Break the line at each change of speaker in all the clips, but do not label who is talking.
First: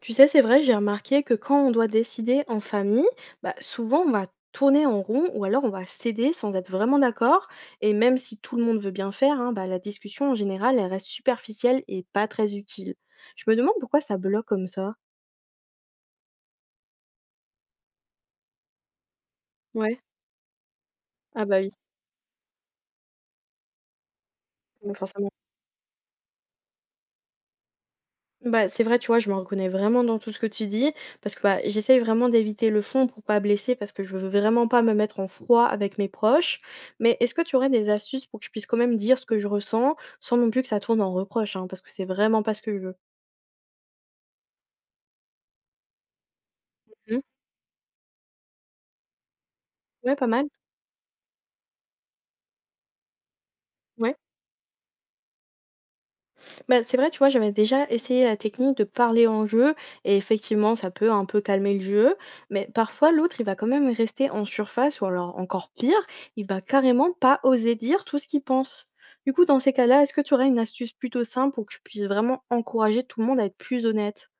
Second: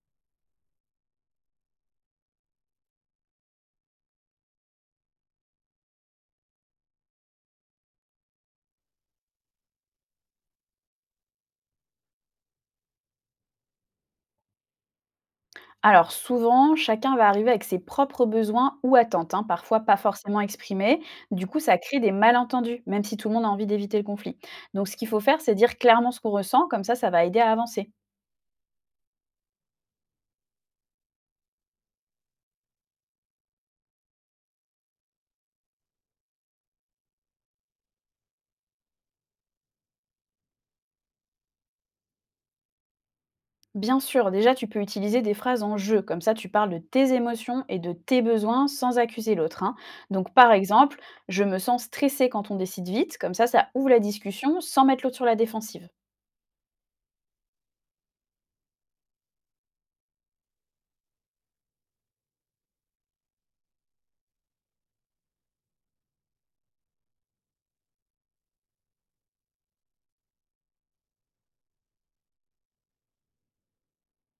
Tu sais, c'est vrai, j'ai remarqué que quand on doit décider en famille, bah, souvent on va tourner en rond ou alors on va céder sans être vraiment d'accord. Et même si tout le monde veut bien faire, hein, bah, la discussion en général, elle reste superficielle et pas très utile. Je me demande pourquoi ça bloque comme ça.
Alors souvent, chacun va arriver avec ses propres besoins ou attentes, hein, parfois pas
Ouais,
forcément exprimés.
ah
Du
bah
coup,
oui,
ça crée des malentendus, même si tout le monde a envie d'éviter le conflit. Donc
mais
ce qu'il faut
forcément.
faire, c'est dire clairement ce qu'on ressent, comme ça va aider à avancer.
Bah, c'est vrai, tu vois, je me reconnais vraiment dans tout ce que tu dis, parce que bah, j'essaye vraiment d'éviter le fond pour pas blesser, parce que je veux vraiment pas me mettre en froid avec mes proches. Mais est-ce que tu aurais des astuces pour que je puisse quand même dire ce que je ressens, sans non plus que ça tourne en reproche, hein, parce que c'est vraiment pas ce que je veux.
Bien sûr, déjà, tu peux utiliser des phrases en jeu, comme ça, tu parles de tes
Mhm.
émotions et de tes besoins sans accuser l'autre, hein.
Ouais, pas
Donc
mal.
par exemple, je me sens stressée quand on décide vite, comme ça ouvre la
Ouais.
discussion sans mettre l'autre sur la défensive.
Bah, c'est vrai, tu vois, j'avais déjà essayé la technique de parler en jeu et effectivement, ça peut un peu calmer le jeu, mais parfois l'autre, il va quand même rester en surface ou alors encore pire, il va carrément pas oser dire tout ce qu'il pense. Du coup, dans ces cas-là, est-ce que tu aurais une astuce plutôt simple pour que je puisse vraiment encourager tout le monde à être plus honnête?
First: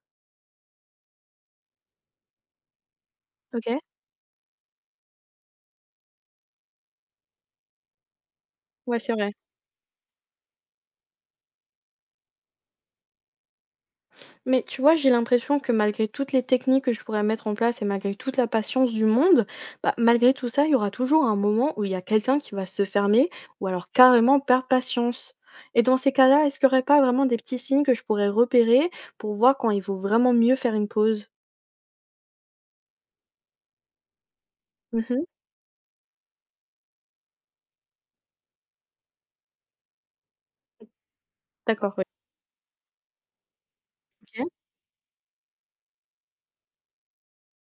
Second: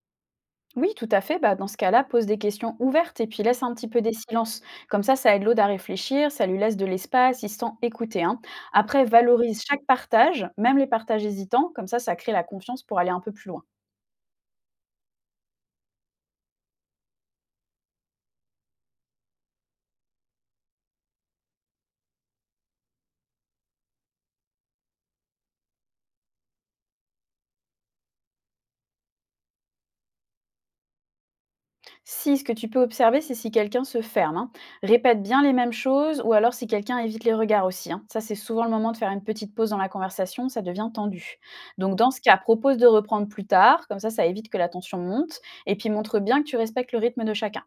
Oui, tout à fait. Bah, dans ce cas-là, pose des questions ouvertes et puis laisse un
Ok?
petit peu des silences. Comme ça aide l'autre à réfléchir, ça lui laisse de l'espace, il se sent écouté, hein.
Ouais,
Après,
c'est vrai.
valorise chaque partage, même les partages hésitants. Comme ça crée la confiance pour aller un peu plus loin.
Mais tu vois, j'ai l'impression que malgré toutes les techniques que je pourrais mettre en place et malgré toute la patience du monde, bah, malgré tout ça, il y aura toujours un moment où il y a quelqu'un qui va se fermer ou alors carrément perdre patience. Et dans ces cas-là, est-ce qu'il n'y aurait pas vraiment des petits signes que je pourrais repérer pour voir quand il vaut vraiment mieux faire une pause?
Si ce que tu peux observer, c'est si quelqu'un se ferme, hein, répète
Mhm.
bien les mêmes choses ou alors si quelqu'un évite les regards aussi, hein. Ça, c'est souvent le moment de faire une petite pause dans la conversation, ça devient tendu. Donc,
D'accord,
dans ce cas, propose de reprendre plus tard. Comme ça évite
oui.
que la tension monte et puis montre bien que tu respectes le rythme de chacun.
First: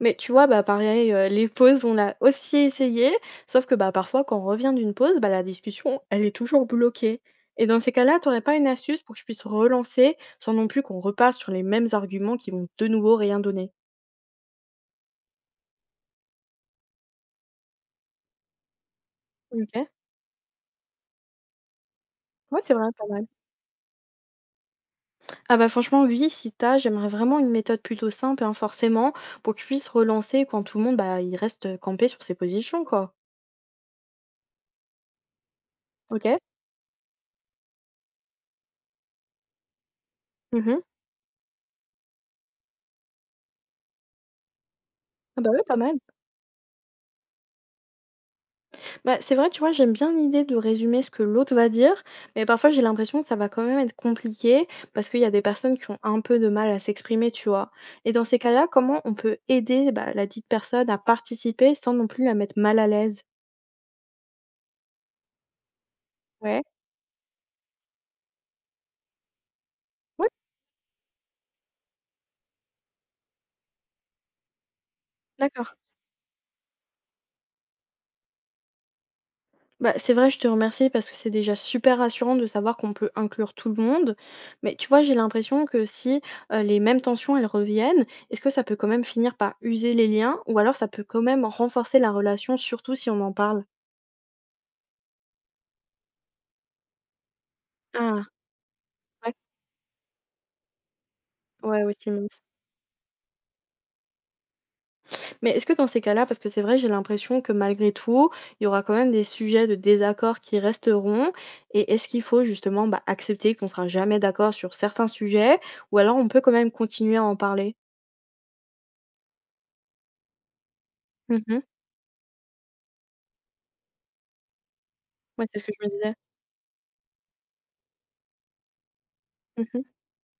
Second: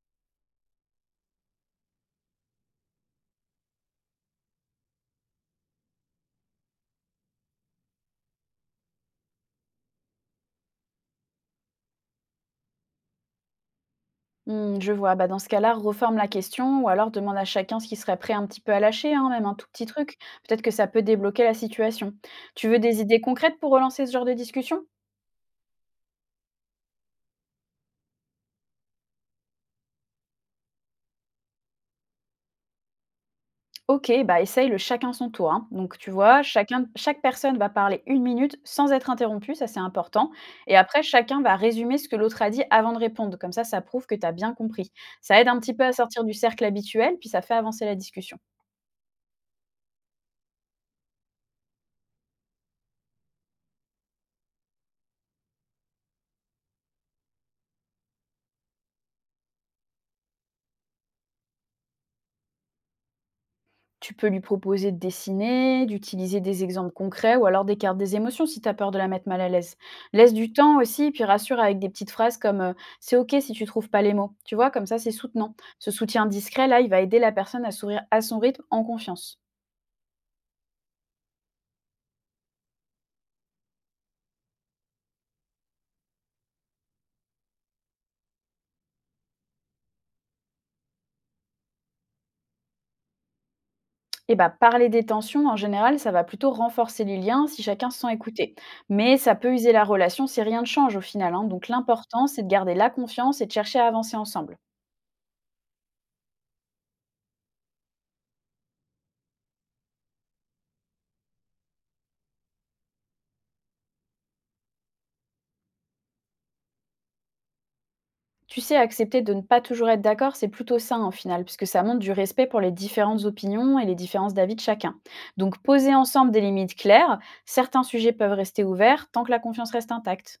Mais tu vois, bah, pareil, les pauses, on a aussi essayé, sauf que, bah, parfois quand on revient d'une pause, bah, la discussion, elle est toujours bloquée et dans ces cas-là, t'aurais pas une astuce pour que je puisse relancer, sans non plus qu'on repasse sur les mêmes arguments qui vont de nouveau rien donner?
Hmm, je vois. Bah, dans ce cas-là, reforme la question ou alors demande à chacun ce qu'il serait prêt un petit peu à lâcher, hein, même un tout petit
OK.
truc. Peut-être que ça peut débloquer la situation.
Ouais,
Tu
c'est
veux
vrai,
des
pas
idées
mal.
concrètes pour relancer ce genre de discussion?
Ah bah, franchement, oui, si t'as, j'aimerais vraiment une méthode plutôt simple, hein, forcément, pour que je puisse relancer quand tout le monde, bah, il reste, campé sur ses positions, quoi.
Ok, bah essaye le chacun son tour, hein. Donc tu
OK.
vois, chacun, chaque personne va parler une minute sans être interrompue, ça c'est important. Et
Mmh.
après, chacun va résumer ce que l'autre a dit avant de répondre. Comme ça prouve que tu as bien compris. Ça
Ah
aide
bah,
un
ouais,
petit
pas
peu à
mal.
sortir du cercle habituel, puis ça fait avancer la discussion.
Bah, c'est vrai, tu vois, j'aime bien l'idée de résumer ce que l'autre va dire, mais parfois j'ai l'impression que ça va quand même être compliqué parce qu'il y a des personnes qui ont un peu de mal à s'exprimer, tu vois. Et dans ces cas-là, comment on peut aider bah, la dite personne à participer sans non plus la mettre mal à l'aise?
Tu peux lui proposer de dessiner, d'utiliser
Ouais.
des exemples concrets ou alors des cartes des émotions si tu as peur de la mettre mal à l'aise.
Ouais,
Laisse du temps aussi, puis rassure avec des petites phrases comme c'est OK si tu trouves pas les mots. Tu vois, comme ça, c'est soutenant.
d'accord.
Ce soutien discret, là, il va aider la personne à sourire à son rythme en confiance.
Bah, c'est vrai, je te remercie parce que c'est déjà super rassurant de savoir qu'on peut inclure tout le monde. Mais tu vois, j'ai l'impression que si les mêmes tensions, elles reviennent, est-ce que ça peut quand même finir par user les liens ou alors ça peut quand même renforcer la relation, surtout si on en parle?
Et bah, parler des tensions, en général, ça va plutôt renforcer les liens si chacun se sent
Ah,
écouté. Mais ça
ouais.
peut user la relation si rien ne change au final, hein. Donc
Ouais, ouais, tu
l'important,
m'en
c'est de garder la confiance et de chercher à avancer ensemble.
mais est-ce que dans ces cas-là parce que c'est vrai, j'ai l'impression que malgré tout, il y aura quand même des sujets de désaccord qui resteront et est-ce qu'il faut justement, bah, accepter qu'on sera jamais d'accord sur certains sujets ou alors on peut quand même continuer à en parler?
Tu sais, accepter de ne pas toujours être d'accord, c'est plutôt sain en final,
Mmh.
puisque ça montre du respect pour les différentes opinions et les différences d'avis de chacun.
Ouais,
Donc,
c'est ce que je me
poser
disais.
ensemble des limites claires, certains sujets peuvent rester ouverts tant que la confiance
Mmh.
reste intacte.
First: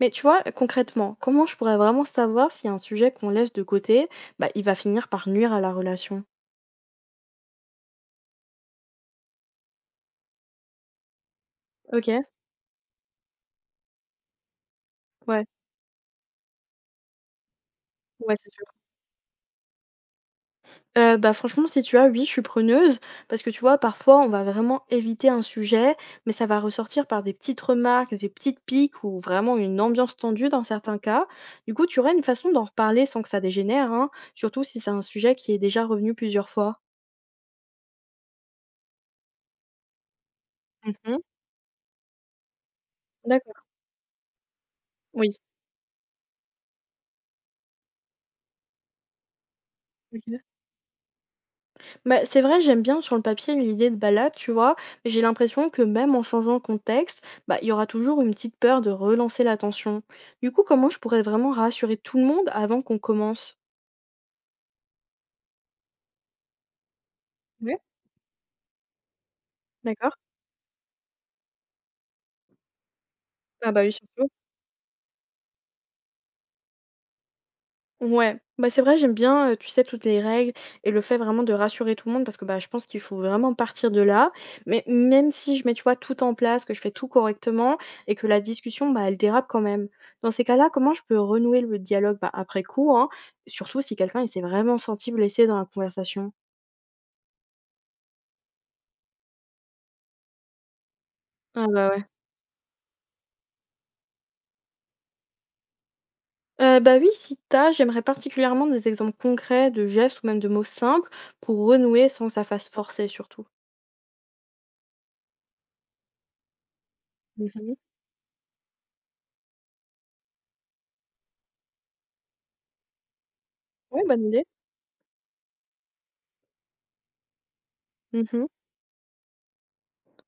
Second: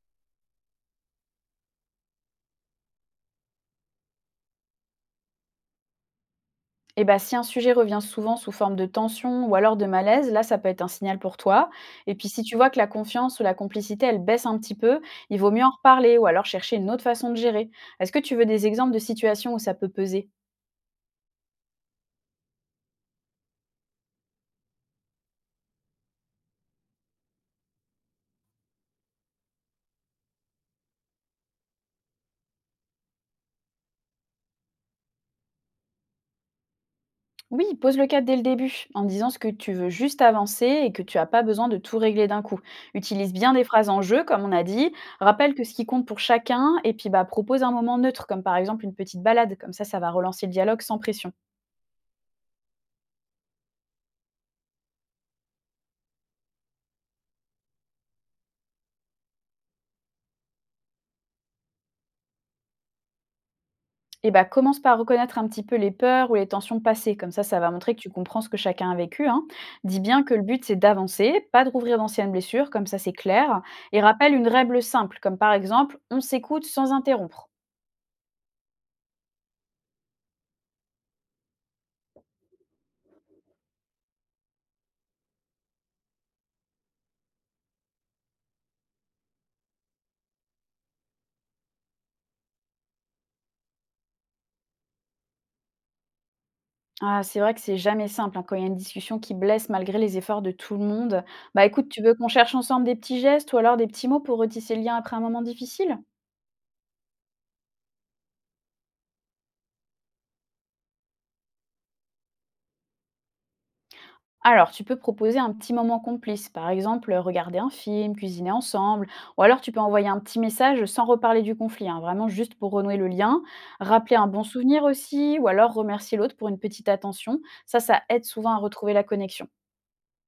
Mais tu vois, concrètement, comment je pourrais vraiment savoir si un sujet qu'on laisse de côté, bah, il va finir par nuire à la relation?
Et bah, si un sujet revient souvent sous forme de tension ou alors de malaise, là, ça peut être un signal pour toi. Et
OK.
puis, si tu vois que la confiance ou la complicité, elle baisse un petit peu, il
Ouais.
vaut mieux en reparler ou alors chercher une autre façon de gérer. Est-ce que
Ouais,
tu veux
c'est
des
sûr.
exemples de situations où ça peut peser?
Bah, franchement, si tu as, oui, je suis preneuse parce que, tu vois, parfois, on va vraiment éviter un sujet, mais ça va ressortir par des petites remarques, des petites piques ou vraiment une ambiance tendue dans certains cas. Du coup, tu aurais une façon d'en reparler sans que ça dégénère, hein, surtout si c'est un sujet qui est déjà revenu plusieurs fois?
Oui, pose le cadre dès le début, en disant ce que tu veux juste avancer et que tu
Mmh.
n'as pas besoin de tout régler d'un coup. Utilise bien des
D'accord,
phrases en jeu, comme on a dit,
oui.
rappelle que ce qui compte pour chacun, et puis bah, propose un moment neutre, comme par exemple une petite balade, comme ça ça va
OK.
relancer le dialogue sans pression.
Bah, c'est vrai, j'aime bien sur le papier l'idée de balade, tu vois? Mais j'ai l'impression que même en changeant le contexte, bah, il y aura toujours une petite peur de relancer la tension. Du coup, comment je pourrais vraiment rassurer tout le monde avant qu'on commence?
Et bah commence par reconnaître un petit peu les peurs ou les tensions passées, comme ça ça va
Ouais,
montrer que tu comprends ce que chacun a vécu, hein. Dis
d'accord.
bien que le but c'est d'avancer, pas de rouvrir d'anciennes blessures, comme ça c'est clair,
Ah bah oui,
et
surtout.
rappelle une règle simple, comme par exemple on s'écoute sans interrompre.
Ouais. Bah, c'est vrai, j'aime bien, tu sais, toutes les règles et le fait vraiment de rassurer tout le monde parce que, bah, je pense qu'il faut vraiment partir de là. Mais même si je mets, tu vois, tout en place, que je fais tout correctement et que la discussion, bah, elle dérape quand même. Dans ces cas-là, comment je peux renouer le dialogue? Bah, après coup, hein, surtout si quelqu'un, il s'est vraiment senti blessé dans la conversation.
Ah, c'est vrai que c'est jamais simple, hein, quand il y a une discussion qui blesse malgré les efforts de tout le monde. Bah
Ah
écoute,
bah,
tu
ouais.
veux qu'on cherche ensemble des petits gestes ou alors des petits mots pour retisser le lien après un moment difficile?
Bah, oui, si t'as, j'aimerais particulièrement des exemples concrets de gestes ou même de mots simples pour renouer sans que ça fasse forcer surtout.
Alors, tu peux proposer un petit moment complice, par exemple regarder un
Mmh.
film, cuisiner ensemble, ou alors tu peux envoyer un petit message sans reparler du conflit, hein, vraiment juste pour renouer le lien,
Ouais,
rappeler un
bonne
bon
idée.
souvenir aussi, ou alors remercier l'autre pour une petite attention. Ça aide
Mmh.
souvent à retrouver la connexion.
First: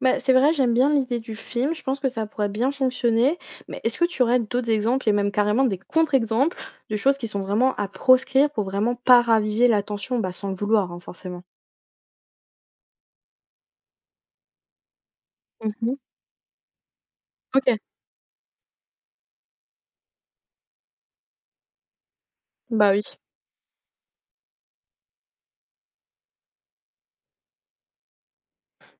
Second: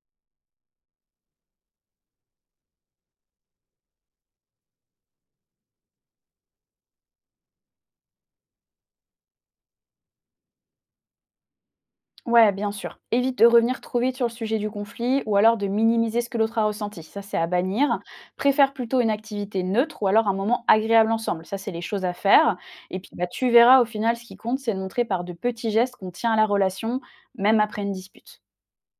Bah, c'est vrai, j'aime bien l'idée du film, je pense que ça pourrait bien fonctionner, mais est-ce que tu aurais d'autres exemples et même carrément des contre-exemples de choses qui sont vraiment à proscrire pour vraiment pas raviver la tension? Bah, sans le vouloir, hein, forcément.
Ouais, bien sûr. Évite de revenir trop vite sur le sujet du conflit ou alors de
Mmh.
minimiser ce que l'autre a ressenti. Ça, c'est à
OK.
bannir. Préfère plutôt une activité neutre ou alors un moment agréable ensemble. Ça, c'est les choses à faire.
Bah,
Et
oui.
puis, bah, tu verras au final, ce qui compte, c'est de montrer par de petits gestes qu'on tient à la relation, même après une dispute.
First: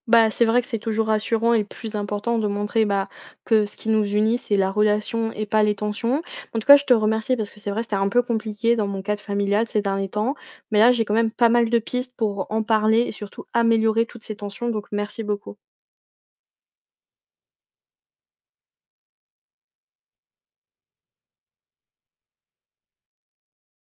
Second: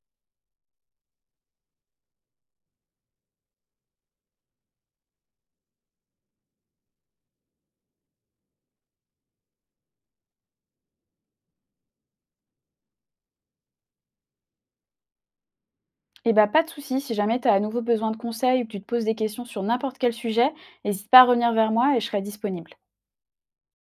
Bah, c'est vrai que c'est toujours rassurant et plus important de montrer, bah, que ce qui nous unit, c'est la relation et pas les tensions. En tout cas, je te remercie parce que c'est vrai, c'était un peu compliqué dans mon cadre familial ces derniers temps, mais là, j'ai quand même pas mal de pistes pour en parler et surtout améliorer toutes ces tensions, donc merci beaucoup.
Et bah, pas de souci, si jamais tu as à nouveau besoin de conseils ou que tu te poses des questions sur n'importe quel sujet, n'hésite pas à revenir vers moi et je serai disponible.